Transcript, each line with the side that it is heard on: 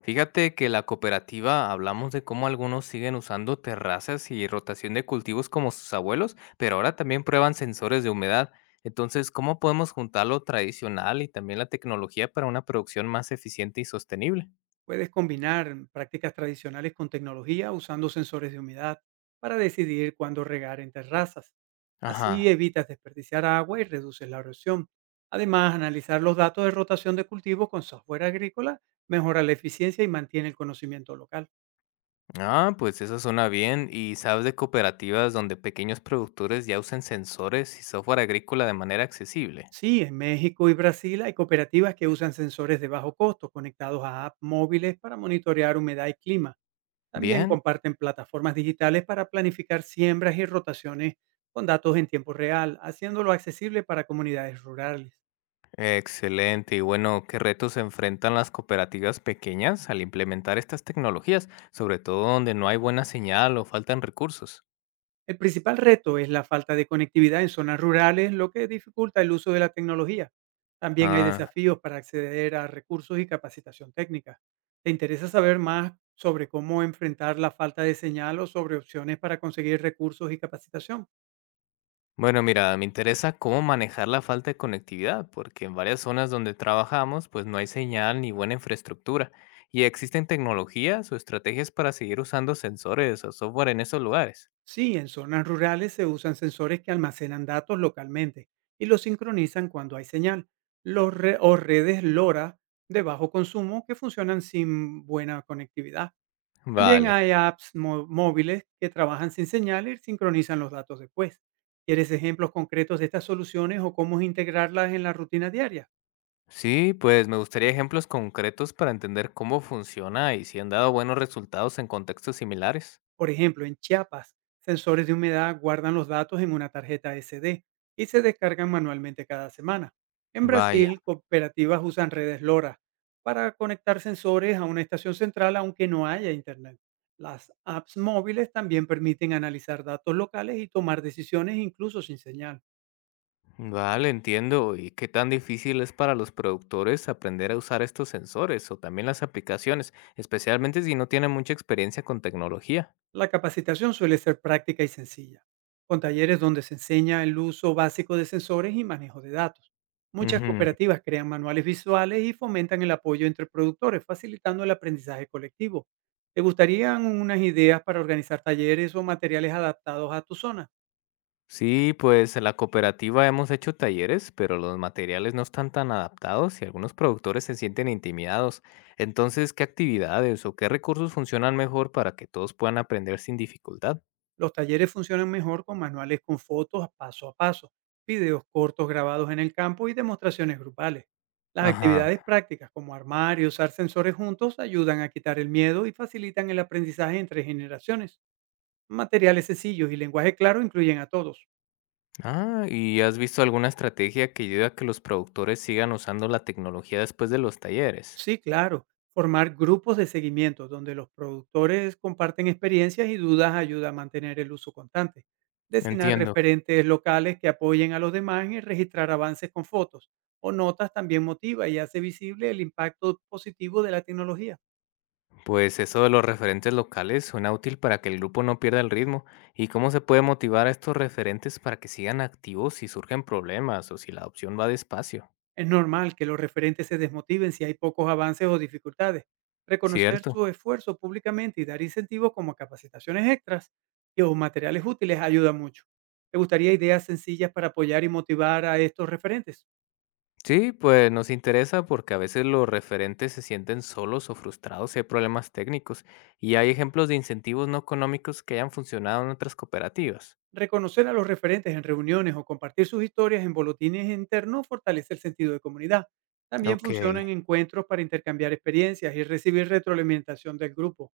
left: Fíjate que la cooperativa hablamos de cómo algunos siguen usando terrazas y rotación de cultivos como sus abuelos, pero ahora también prueban sensores de humedad. Entonces, ¿cómo podemos juntar lo tradicional y también la tecnología para una producción más eficiente y sostenible?
right: Puedes combinar prácticas tradicionales con tecnología usando sensores de humedad para decidir cuándo regar en terrazas. Así
left: Ajá.
right: evitas desperdiciar agua y reduces la erosión. Además, analizar los datos de rotación de cultivo con software agrícola mejora la eficiencia y mantiene el conocimiento local.
left: Ah, pues eso suena bien. ¿Y sabes de cooperativas donde pequeños productores ya usen sensores y software agrícola de manera accesible?
right: Sí, en México y Brasil hay cooperativas que usan sensores de bajo costo conectados a apps móviles para monitorear humedad y clima. También
left: Bien.
right: comparten plataformas digitales para planificar siembras y rotaciones con datos en tiempo real, haciéndolo accesible para comunidades rurales.
left: Excelente. Y bueno, ¿qué retos se enfrentan las cooperativas pequeñas al implementar estas tecnologías, sobre todo donde no hay buena señal o faltan recursos?
right: El principal reto es la falta de conectividad en zonas rurales, lo que dificulta el uso de la tecnología. También hay
left: Ah,
right: desafíos para acceder a recursos y capacitación técnica. ¿Te interesa saber más sobre cómo enfrentar la falta de señal o sobre opciones para conseguir recursos y capacitación?
left: bueno, mira, me interesa cómo manejar la falta de conectividad, porque en varias zonas donde trabajamos, pues no hay señal ni buena infraestructura. ¿Y existen tecnologías o estrategias para seguir usando sensores o software en esos lugares?
right: Sí, en zonas rurales se usan sensores que almacenan datos localmente y los sincronizan cuando hay señal. O redes LoRa de bajo consumo que funcionan sin buena conectividad. También
left: Vale.
right: hay apps móviles que trabajan sin señal y sincronizan los datos después. ¿Quieres ejemplos concretos de estas soluciones o cómo integrarlas en la rutina diaria?
left: Sí, pues me gustaría ejemplos concretos para entender cómo funciona y si han dado buenos resultados en contextos similares.
right: Por ejemplo, en Chiapas, sensores de humedad guardan los datos en una tarjeta SD y se descargan manualmente cada semana. En
left: Vaya,
right: Brasil, cooperativas usan redes LoRa para conectar sensores a una estación central aunque no haya internet. Las apps móviles también permiten analizar datos locales y tomar decisiones incluso sin señal.
left: vale, entiendo. ¿Y qué tan difícil es para los productores aprender a usar estos sensores o también las aplicaciones, especialmente si no tienen mucha experiencia con tecnología?
right: La capacitación suele ser práctica y sencilla, con talleres donde se enseña el uso básico de sensores y manejo de datos. Muchas
left: Ujú.
right: cooperativas crean manuales visuales y fomentan el apoyo entre productores, facilitando el aprendizaje colectivo. ¿Te gustarían unas ideas para organizar talleres o materiales adaptados a tu zona?
left: Sí, pues en la cooperativa hemos hecho talleres, pero los materiales no están tan adaptados y algunos productores se sienten intimidados. Entonces, ¿qué actividades o qué recursos funcionan mejor para que todos puedan aprender sin dificultad?
right: Los talleres funcionan mejor con manuales con fotos paso a paso, videos cortos grabados en el campo y demostraciones grupales. Las
left: Ajá.
right: actividades prácticas como armar y usar sensores juntos ayudan a quitar el miedo y facilitan el aprendizaje entre generaciones. Materiales sencillos y lenguaje claro incluyen a todos.
left: Ah, ¿y has visto alguna estrategia que ayude a que los productores sigan usando la tecnología después de los talleres?
right: Sí, claro. Formar grupos de seguimiento donde los productores comparten experiencias y dudas ayuda a mantener el uso constante. Designar
left: Entiendo.
right: referentes locales que apoyen a los demás y registrar avances con fotos o notas también motiva y hace visible el impacto positivo de la tecnología.
left: Pues eso de los referentes locales suena útil para que el grupo no pierda el ritmo. ¿Y cómo se puede motivar a estos referentes para que sigan activos si surgen problemas o si la adopción va despacio?
right: Es normal que los referentes se desmotiven si hay pocos avances o dificultades. Reconocer
left: Cierto.
right: su esfuerzo públicamente y dar incentivos como capacitaciones extras y o materiales útiles ayuda mucho. ¿Te gustaría ideas sencillas para apoyar y motivar a estos referentes?
left: Sí, pues nos interesa porque a veces los referentes se sienten solos o frustrados si hay problemas técnicos y hay ejemplos de incentivos no económicos que hayan funcionado en otras cooperativas.
right: Reconocer a los referentes en reuniones o compartir sus historias en boletines internos fortalece el sentido de comunidad. También
left: Ok.
right: funcionan encuentros para intercambiar experiencias y recibir retroalimentación del grupo.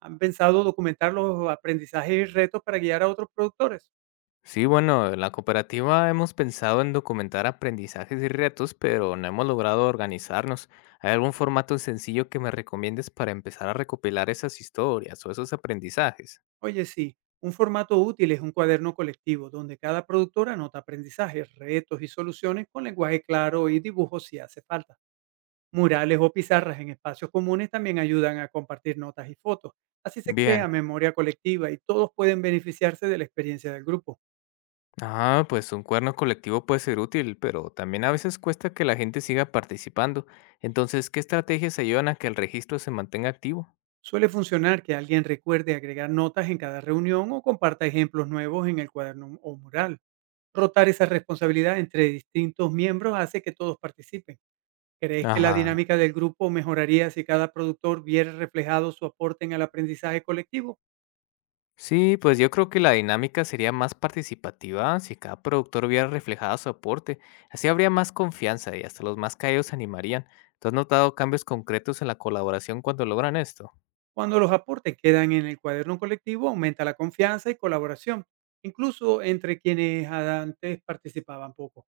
right: ¿Han pensado documentar los aprendizajes y retos para guiar a otros productores?
left: Sí, bueno, en la cooperativa hemos pensado en documentar aprendizajes y retos, pero no hemos logrado organizarnos. ¿Hay algún formato sencillo que me recomiendes para empezar a recopilar esas historias o esos aprendizajes?
right: Oye, sí, un formato útil es un cuaderno colectivo donde cada productor anota aprendizajes, retos y soluciones con lenguaje claro y dibujos si hace falta. Murales o pizarras en espacios comunes también ayudan a compartir notas y fotos. Así se
left: Bien,
right: crea memoria colectiva y todos pueden beneficiarse de la experiencia del grupo.
left: ah, pues un cuerno colectivo puede ser útil, pero también a veces cuesta que la gente siga participando. Entonces, ¿qué estrategias ayudan a que el registro se mantenga activo?
right: Suele funcionar que alguien recuerde agregar notas en cada reunión o comparta ejemplos nuevos en el cuaderno o mural. Rotar esa responsabilidad entre distintos miembros hace que todos participen. ¿Crees que la
left: Ajá.
right: dinámica del grupo mejoraría si cada productor viera reflejado su aporte en el aprendizaje colectivo?
left: Sí, pues yo creo que la dinámica sería más participativa si cada productor viera reflejado su aporte. Así habría más confianza y hasta los más caídos se animarían. ¿Tú has notado cambios concretos en la colaboración cuando logran esto?
right: Cuando los aportes quedan en el cuaderno colectivo, aumenta la confianza y colaboración, incluso entre quienes antes participaban poco.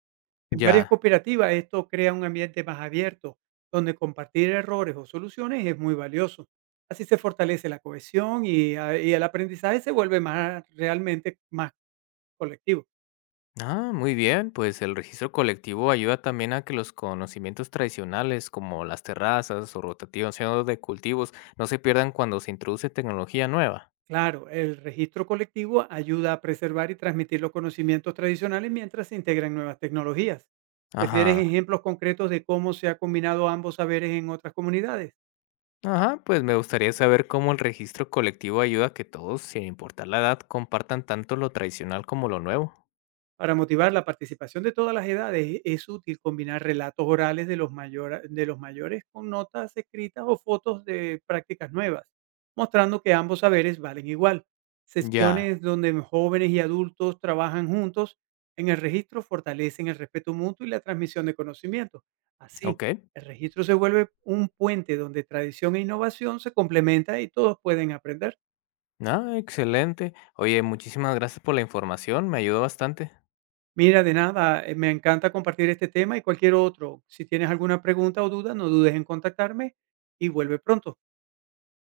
right: En varias
left: Ya.
right: cooperativas esto crea un ambiente más abierto, donde compartir errores o soluciones es muy valioso. Así se fortalece la cohesión y el aprendizaje se vuelve más realmente más colectivo.
left: Ah, muy bien, pues el registro colectivo ayuda también a que los conocimientos tradicionales como las terrazas o rotativos de cultivos no se pierdan cuando se introduce tecnología nueva.
right: Claro, el registro colectivo ayuda a preservar y transmitir los conocimientos tradicionales mientras se integran nuevas tecnologías. ¿Prefieres
left: Ajá.
right: ejemplos concretos de cómo se ha combinado ambos saberes en otras comunidades?
left: Ajá, pues me gustaría saber cómo el registro colectivo ayuda a que todos, sin importar la edad, compartan tanto lo tradicional como lo nuevo.
right: Para motivar la participación de todas las edades, es útil combinar relatos orales de de los mayores con notas escritas o fotos de prácticas nuevas, mostrando que ambos saberes valen igual.
left: Ya,
right: Sesiones donde jóvenes y adultos trabajan juntos en el registro fortalecen el respeto mutuo y la transmisión de conocimientos. Así,
left: ok.
right: el registro se vuelve un puente donde tradición e innovación se complementan y todos pueden aprender.
left: Ah, excelente. Oye, muchísimas gracias por la información, me ayudó bastante.
right: Mira, de nada, me encanta compartir este tema y cualquier otro. Si tienes alguna pregunta o duda, no dudes en contactarme y vuelve pronto.